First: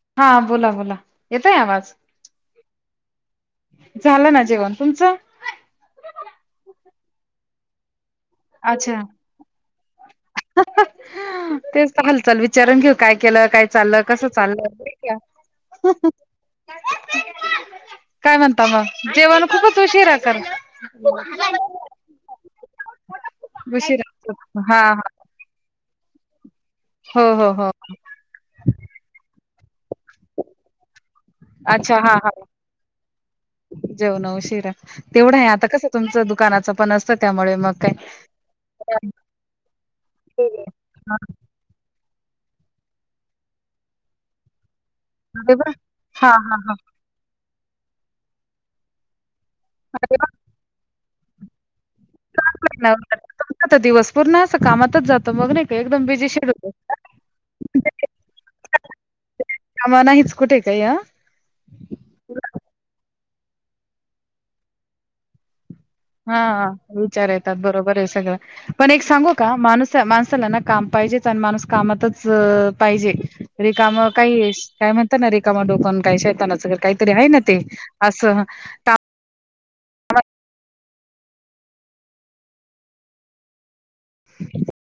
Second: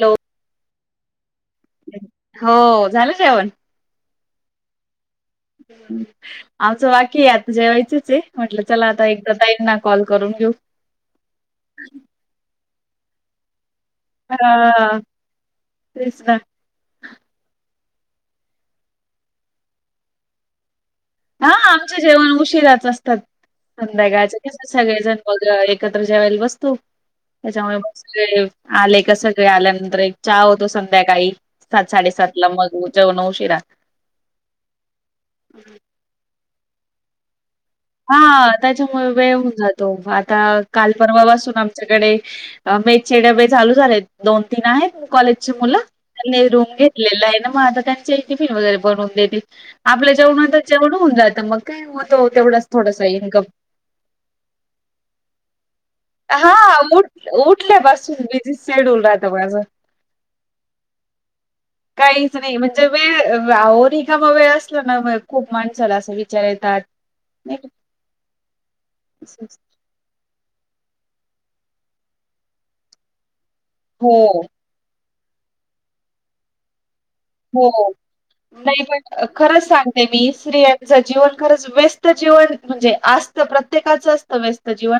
Hello हा बोला बोला येतय आवाज हो झालं जेवण झालं ना जेवण तुमचं आमचं वाकी आता जेवायचच म्हटलं चला अच्छा आता एक सताईंना कॉल करून घेऊ तेच पाहाल चाल विचारून घेऊ काय केलं काय चाल कसं हा चाललं तेच ना काय म्हणता मग जेवण खूपच उशीरा कर हा आमचे जेवण उशिराच असतात उशिरा संध्याकाळचे कसे हा हा सगळेजण वगैे एकत्र जेवायला वस्तू हो हो हो त्याच्यामुळे आले का सगळे आल्यानंतर एक चहा होतो संध्याकाळी सात अच्छा हा साडेसात हा ला मग जेवण उशिरा जेवन उशिरा तेवढा आहे आता कस तुमचं दुकानाचं पण असतं त्यामुळे मग काय हा त्याच्यामुळे अरे वेळ होऊन जातो आता काल परवापासून त्याच्याकडे मेस डब्बे चालू झालेत दोन तीन आहेत कॉलेजचे वा मुलं हा त्यांनी हा हा रूम घेत अं माझ त्यांचे टिफिन वगैरे बनवून देते आपल्या अरे वा जेवण तर जेवढ होऊ जातं मग काय होतो तेवढाच थोडासा इन्कम आता दिवस पूर्ण अस कामातच जात मग नाही का एकदम बिझी शेड होत जि शेडूल राहता बाझं आम्हा नाहीच कुठे काय या काहीच नाही म्हणजे वेळ ओ रीकामा वेळ असला ना खूप माणसाला विचार येत ात बर स पण एक स का माण माणसाला ना काम पाहिजे माणूस कामातच पाहिजे रिकाम हो, काही काय म्हणतात ना रिकामा डोकून काही शेततानाचर काहीतरी आहे ना ते हो असं नाही पण खरंच सांगते मी स्त्रियांचं जीवन खरंच व्यस्त जीवन म्हणजे प्रत्येकाच असतं व्यस्त जीवन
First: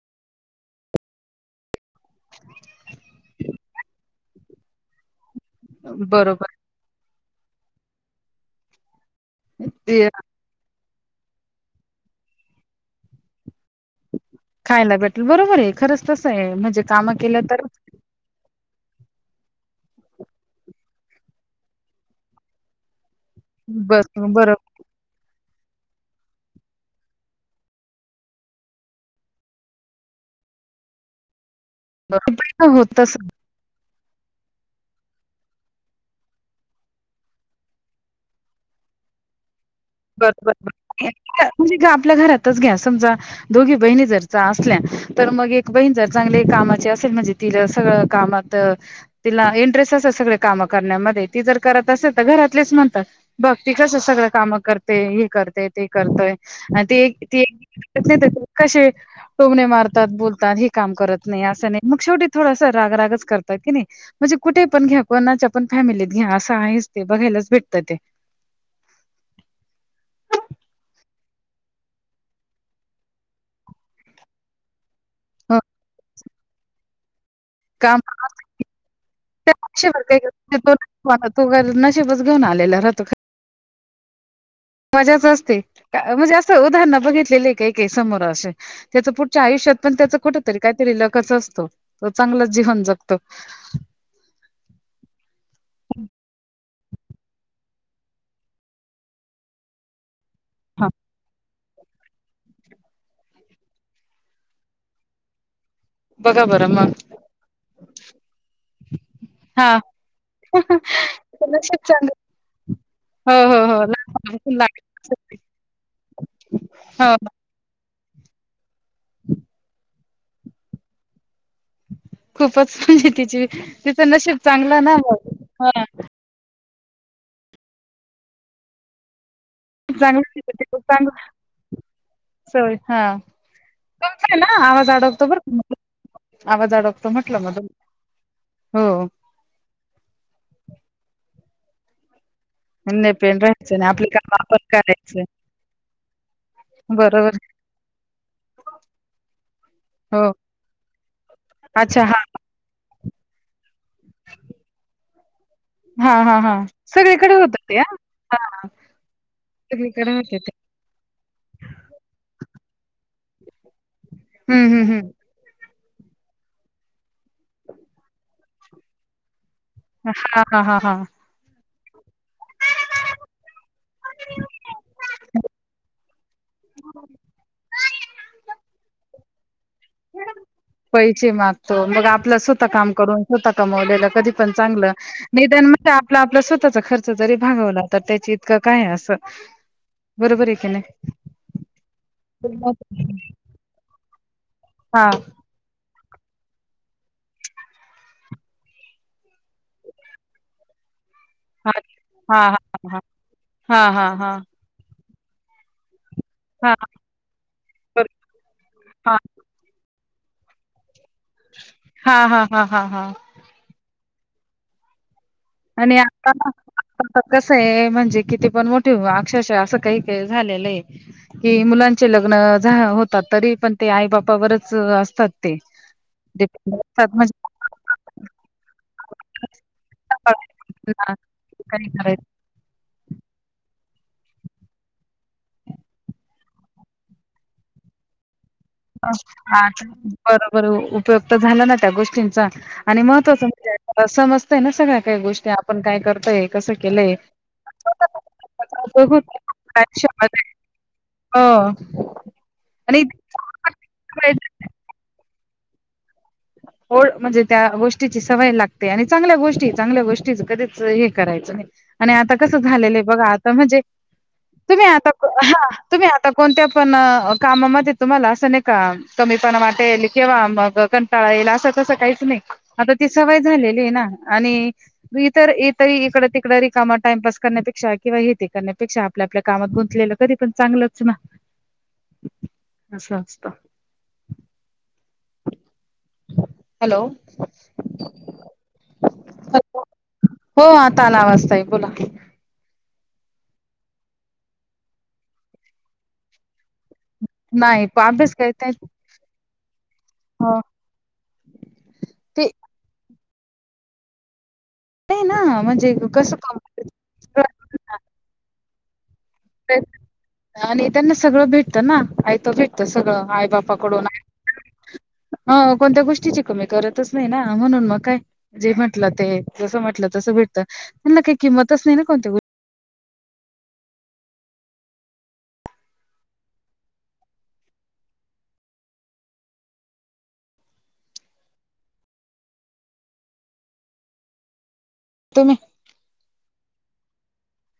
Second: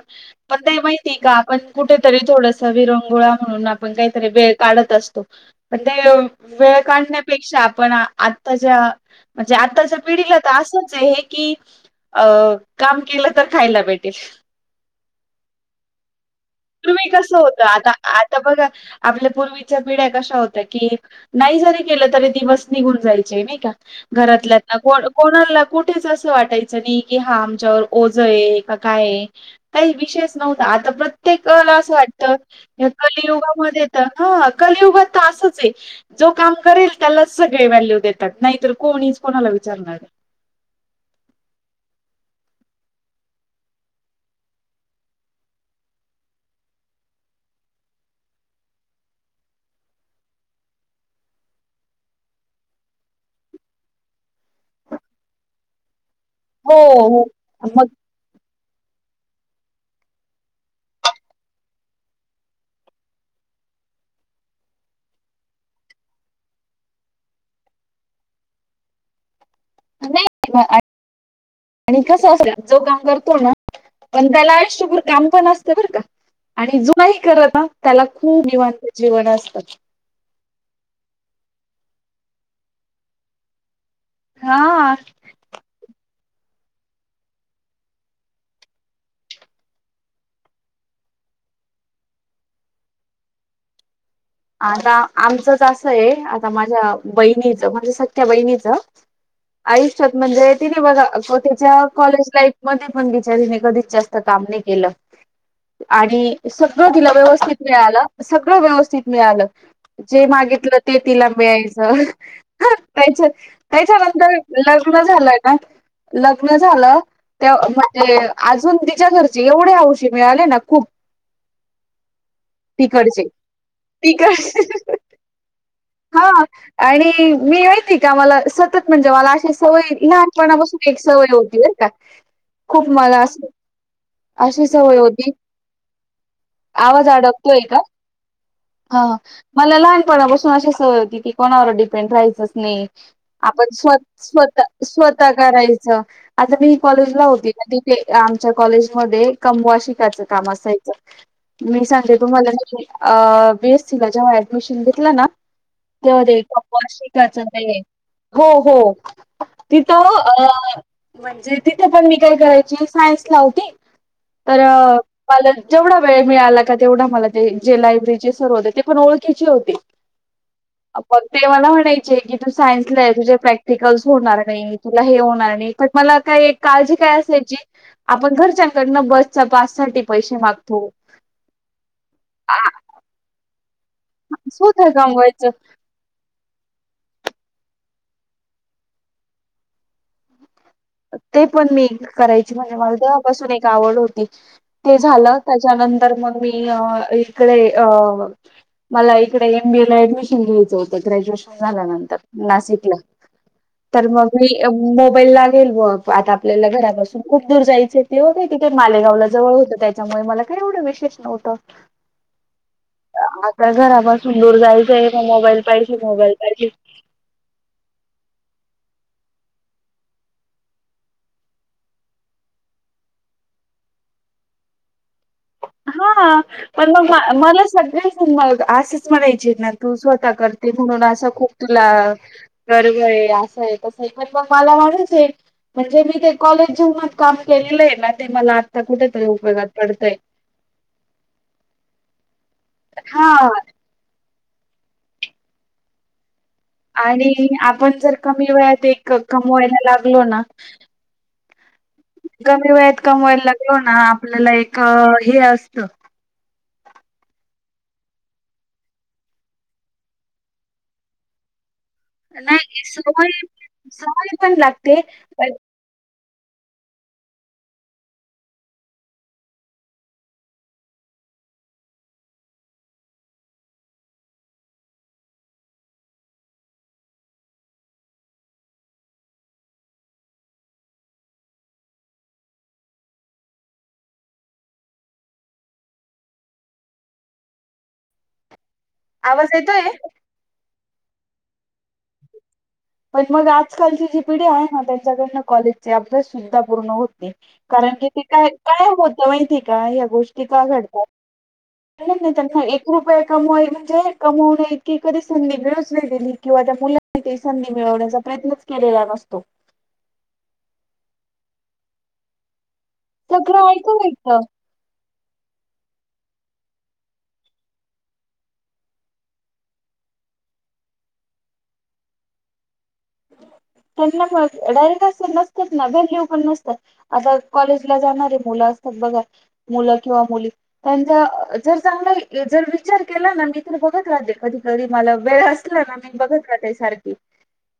पण ते माहिती का पण कुठेतरी थोडस विरंगोळा म्हणून आपण काहीतरी वेळ काढत असतो म्हण ते बरोबर वेळ काढण्यापेक्षा आपण आताच्या म्हणजे आताच्या ते पिढीला असच आहे की अ काम केलं तर खायला भेटेल खायला भेटेल बरोबर आहे खरंच तसं आहे म्हणजे पूर्वी काम कसं केलं तर होतं आता आता बघा आपल्या पूर्वीच्या पिढ्या कशा होत्या की नाही जरी केलं तरी दिवस निघून जायचे नाही का बर बरोबर घरातल्या को कोणाला कुठेच असं वाटायचं नाही कि हा आमच्यावर ओझं आहे का काय आहे काही विशेष नव्हता आता प्रत्येक कला असं वाटतं होत तसं कलयुगा मध्ये तर ह कलयुगात तासच आहे जो काम करेल त्यालाच सगळे व्हॅल्यू देतात नाहीतर कोणीच कोणाला विचारणार बरो बर म्हणजे आपल्या घरातच घ्या समजा दोघी बहिणी जर असल्या तर मग एक बहीण जर चांगली कामाची असेल म्हणजे त सगळं कामात तिला इंटरेस्ट असे सगळे कामं करण्यामध्ये ती जर करत असेल तर घरातलेच म्हणतात बघ त कसं सगळं काम करत ते हे करतेय ते करतय आणि ते हो, हो. मग एक त क टोमणे मारतात बोलतात हे काम करत नाही असं नाही मग शेवटी थोडास रागरागच करतात की नाही म्हणजे कुठे पण घ्या कोणाच्या पण फॅमिलीत घ्या असं आहेच ते बघायलाच भेटतं ते नाही आणि कसं असल जो काम करतो ना पण त्याला आयुष्यक काम पण हो, असत का आणि जुनाही करत ना त्याला खूप निवांतित जीवन असतात वर तो नशबच घेऊन आलेला रातो हा मजाच असते म्हणजे असं उदाहरण बघितलेले काही काही समोर असे त्याच पुढच्या आयुष्यात पण त्याच कुठेतरी काहीतरी लखच असतो तो चांगला जीवन जगतो आता आमचंच असं आहे आता माझ्या बहिणीचं म्हणजे सख्या बहिणीचं आयुष्यात म्हणजे ति हा बघा तिच्या कॉलेज लाईफ मध्ये पण बिचारीने कधीच जास्त काम नाही केलं आणि बघा बरं मग सगळं तिला व्यवस्थित मिळालं सगळं व्यवस्थित मिळालं हा. जे मागितलं ते तिला मिळायच नशीब चांगलं त्याच्या हो हो हो त्याच्यानंतर लहानपणापासून लग्न लागलेली असते झालंय ना लग्न झालं हो. त्या म्हणजे अजून तिच्या घरचे एवढे अऔशी मिळाले ना खूप खूपच म्हणजे तिकडचे तिची तिचं ठीक नशीब आहे चांगला ना ह हा आणि मी यती का मला सतत म्हणजे मला अे सवय चांगलं तिचं तिचं लहानपणापासून एक चांगलं सवय होती का सवय खूप हा मला असं तुमचा आहे ना अशी आवाज सवय अडकतो होती बरं का मधून. अडकतो आवाज म्हटलं अडकतोय मधून का हो. हा मला लहानपणापासून अ स होती की कोणावर डिपेंड राहायचं नाही पेन आपण राहायचं नाही स्व आपले काम आपण स्वतः करायचं स्वतः करायचं आता मी कॉलेजला बरोबर होते तिथे आमच्या कॉलेजमध्येध्ये कमवाशिकाचं हो काम असायचं मी अच्छा सांगते हा तुम्हाला बीएससी ला जेव्हा ऍडमिशन घेतलं ना हा हा हा सगळीकडे शिकाच होत ते हा हो हा हो तिथं सगळीकडे होते अ ते म्हणजे तिथे पण मी काय करायची सायन्स ला होती तर हं, हं, हं. मला जेवढा वेळ मिळाला का तेवढा मला ते जे लायब्ररीचे सर्व होते ते पण ओळखीचे होती हा हा हा हा ते मला वाटायचं की तू सायन्सला आहे तुझे प्रॅक्टिकलस होणार नाही तुला हे होणार नाही पण मला काय काळजी काय असल्याची आपण घरच्यांकडन बस पााससाठी पैसे मागतो मग आपलं स्वतः काम करून स्वतः कमवलेलं कधी पण स्वतः चांगलं कमवायचं निद आपला आपला स्वतःचा खर्च जरी भागवला तर त्याची इतकं काय असं बरोबर आहे का नाही ते पण मी करायची म्हणजे मला तेव्हापासून एक आवड होती ते हां, झालं त्याच्यानंतर मग मी अ इकडे अ मला इकडे एम बीए डमिशन घ्यायचं होत ग्रॅज्युएशन हां, झाल्या नंतर हां, नाशिकला हां, हां, तर हां, हां, हां, हां, मग हां, म मोबाईल लागेल व आता आपल्याला हां, घरा बसून खूप दूर जायचे बरोबर. ते होते की ते हां, मालेगावला जवळ होतं त्याच्यामुळे मला काय एवढं विशेष नव्हतं हा हा हा हा हा घरापासून दूर जायचं आहे का मोबाईल आणि पाहिजे आता मोबाईल पाहिजे आता कस आहे म्हणजे किती पण मोठे अक्षश असं काही काही झालेलं आहे कि मुलांचे लग्न झा होतात तरी पण ते आई बापावरच असतात ते. हा डिपेंड पण असतात मग म्हणजे मला सगळे मग असंच म्हणायचे ना तू स्वतः करते म्हणून असं खूप काही तुला करायचं गर्व आहे असं आहे तसं आहे पण मग मला वाटच आहे म्हणजे मी ते कॉलेज जेवनाात काम केलेलं आहे ना ते मला आता कुठेतरी उपयोगात पडतय उपयुक् झाला ना त्या गोष्टींचा आणि हा महत्त्वाच म्हणजे सम ना सगळ्या काही गोष्टी आपण काय करतय आणि आपण जर कमी वयात एक उपयोग कमवायला लागलो ना ह आणि ला लागल ना आपल्याला एक हे असतं ड म्हणजे त्या गोष्टीची सवय लागते आणि चांगल्या गोष्टी चांगल्या गोष्टी कधी हे करायचं नाही आणि आता कसं नाही झालेलं आहे बघा सवय आता म्हणजे सवय पण तुम्ही लागते आता ह पण तुम्ही आता कोणत्या पण कामामध्ये तुम्हाला असं नाही का कमी पणा वाट केेवा मग टळायला असं तसं काहीच नाही आता ती सवय झालेली आहे ना आणि इतर इ तरी इकड तिकडं रिकमा टाइमपास करण्यापेक्षा किंवा हेती करण्यापेक्षा आपल्या आपल्या कामात गुंतलेलं कधी पण चांगलंच ना ह अास्त हॅलो आवाज येतोय हो आता आला वाजताय बोला पण मग आजकालची जी पिढी आहे ना त्यांच्याकडनं कॉलेज चे अभ्यास सुद्धा पूर्ण होत नाही कारण की ते अभ्यास काय करतायत. काय होत माहिती का ह्या गोष्टी हो का घडतात ते नाही एक रुपया कमावा म्हणज कमावले की कधी नाही संधी ना मिळूच म्हणजे नाही गेली कसं कम- किंवा त्या मुलांनी ते संधी मिळवण्याचा प्रयत्नच केलेला नसतो नेत्यांना सगळं भेटतं ना आय तो भेटत सगळं आई ऐकू बापाकडून ऐकतं अ कोणत्या गोष्टीची कमी करतच नाही ना म्हणून मग काय जे म्हटलं ते जसं म्हटलं तसं भेटत त्यांना काही किंमतच नाही ना कोणतेष्ट त्यांना डायरेक्ट अस नसतात ना व्हल्यू पण नसतात आता कॉलेज ला जाणार आहे मुलं असतात बघा मुलं किंवा मुली त्यांचा जर चांगला जर विचार केला ना मी तर बघत राे कधी कधी मला वेळ तुम्ही असला ना मी बघत रा त्या सारखी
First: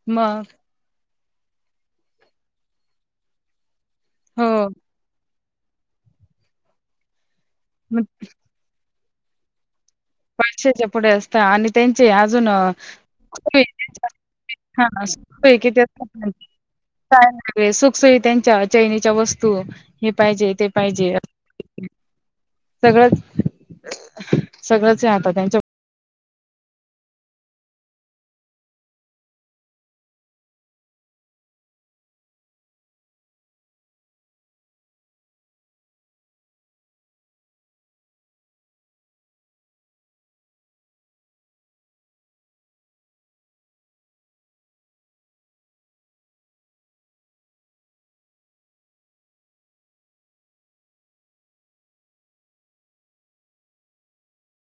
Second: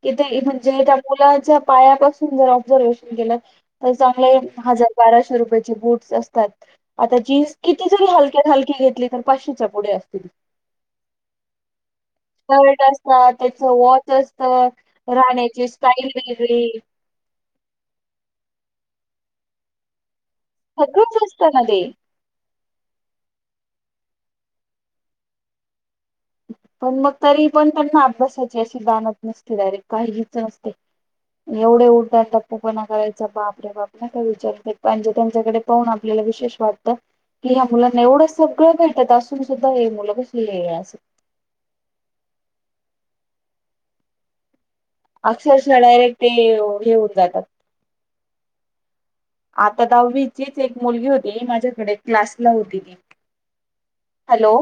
कि ते मग म्हणजे त्या मुलाच्या पायापासून जर ऑब्झर्वेशन केलं. तर चांगले हो हजार बाराशे रुपयाची बूटस असतात. आता जीज किती मग जरी हलक्यात हलकी घेतली तर पाचशेच्या पुढे असत. वारशाच्या पुढे असत आणि त्यांचे अजून शर्ट असतात पथवी त्याचं वॉच असतं अस राहण्याची किती. स्टाईल वेगळी काय वगे सुखसुयी त्यांच्या चैनीच्या वस्तू हे पाहिजेत. ते पाहिजे सगळंच असतं ना ते. सगळं सगळं. त्यांच्या. पण मग तरी पण त्यांना अभ्यासाची अशी जाणत नसते डायरेक्ट काळजीच नसते. एवढे उठतात तप्पूपणा करायचा बापऱ्या बाप ना काय विचारतणजे त्यांच्याकडे. पान आपल्याला विशेष वाटतं. की ह्या मुलांना एवढं सगळं भेटत असून सुद्धा हे मुलं कस अस. अक्षरश ना डायरेक्ट ते हे होत जातात. आता दहावीचीच एक मुलगी होती ही माझ्याकडे क्लासला होती ती. हॅलो.